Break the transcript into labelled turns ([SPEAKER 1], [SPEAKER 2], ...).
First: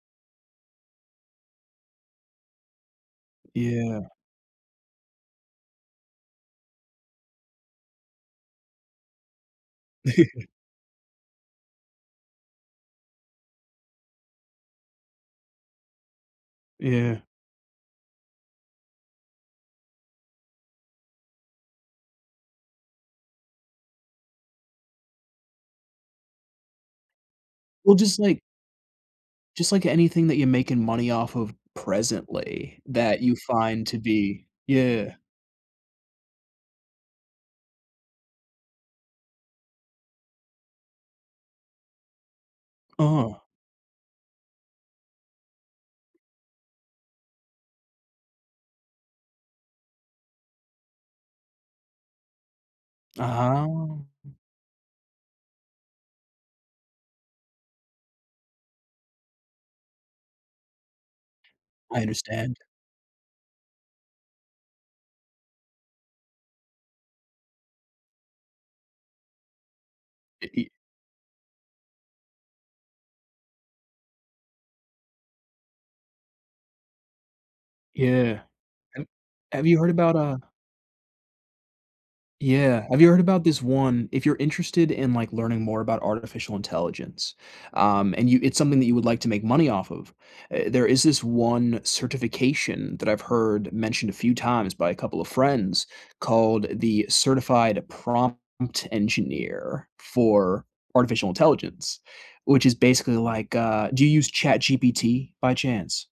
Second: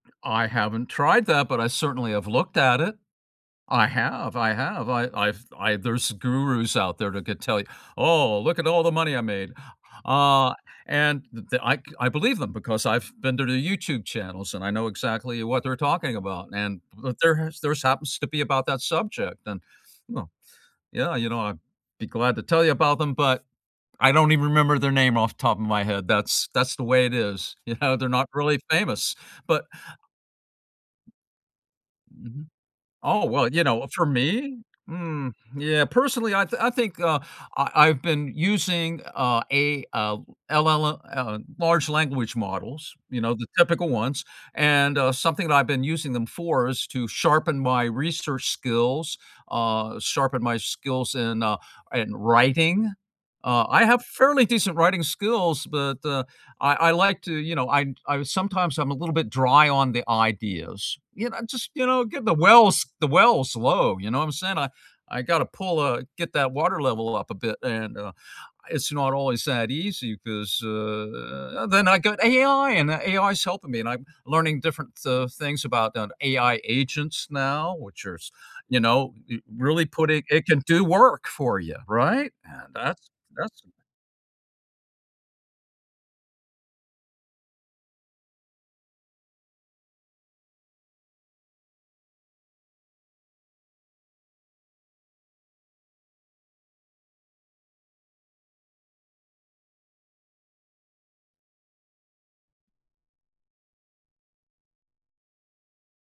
[SPEAKER 1] I haven't tried that, but I certainly have looked at it. I
[SPEAKER 2] Yeah.
[SPEAKER 1] have, I have, I I've I there's gurus out there that could tell you, "Oh, look at all the money I made," uh, and th I c I believe them, because I've been to their YouTube channels, and I know exactly what they're talking about, and
[SPEAKER 2] Yeah.
[SPEAKER 1] there has theirs happens to be about that subject, and, well, yeah, you know, I'd be glad to tell you about them, but, I don't even remember their name off the top of my head, that's that's the way it is,
[SPEAKER 2] Well,
[SPEAKER 1] yeah, they're
[SPEAKER 2] just
[SPEAKER 1] not
[SPEAKER 2] like
[SPEAKER 1] really famous, but
[SPEAKER 2] just like anything that you're making money off of
[SPEAKER 1] Mhm.
[SPEAKER 2] presently that
[SPEAKER 1] Oh,
[SPEAKER 2] you
[SPEAKER 1] well, you
[SPEAKER 2] find
[SPEAKER 1] know,
[SPEAKER 2] to
[SPEAKER 1] for
[SPEAKER 2] be
[SPEAKER 1] me,
[SPEAKER 2] Yeah.
[SPEAKER 1] mm, yeah, personally, I thin I think, uh, I I've been using a a, uh, LLL uh, large language models, you know,
[SPEAKER 2] Uh-huh.
[SPEAKER 1] the typical ones, and, uh, something that I've been using them for is to sharpen my research skills uh, sharpen my skills in, uh in writing uh,
[SPEAKER 2] Aha.
[SPEAKER 1] I have fairly decent writing skills, but I I like to, you know, I I sometimes I'm a little bit dry on the ideas, you know just, you
[SPEAKER 2] I
[SPEAKER 1] know, get the
[SPEAKER 2] understand.
[SPEAKER 1] wells the wells low, you know what I'm saying, I got to pull, uh get that water level up a bit, and, uh, it's not always that easy
[SPEAKER 2] E
[SPEAKER 1] 'cause,
[SPEAKER 2] e
[SPEAKER 1] uh, then I got AI and that AI's helping me, and I'm learning different, uh, things about AI agents now, which are,
[SPEAKER 2] Yeah.
[SPEAKER 1] you
[SPEAKER 2] Em
[SPEAKER 1] know,
[SPEAKER 2] have you
[SPEAKER 1] really
[SPEAKER 2] heard about
[SPEAKER 1] putting
[SPEAKER 2] a
[SPEAKER 1] it can do work for you, right, and
[SPEAKER 2] Yeah, have you
[SPEAKER 1] that's
[SPEAKER 2] heard about this
[SPEAKER 1] that's som
[SPEAKER 2] 1 if you're interested in, like, learning more about artificial intelligence, um, and you it's something that you would like to make money off of, eh, there is this one certification that I've heard mentioned a few times by a couple of friends, called the certified prompt engineer for artificial intelligence, which is basically like, uh Do you use ChatGPT, by chance?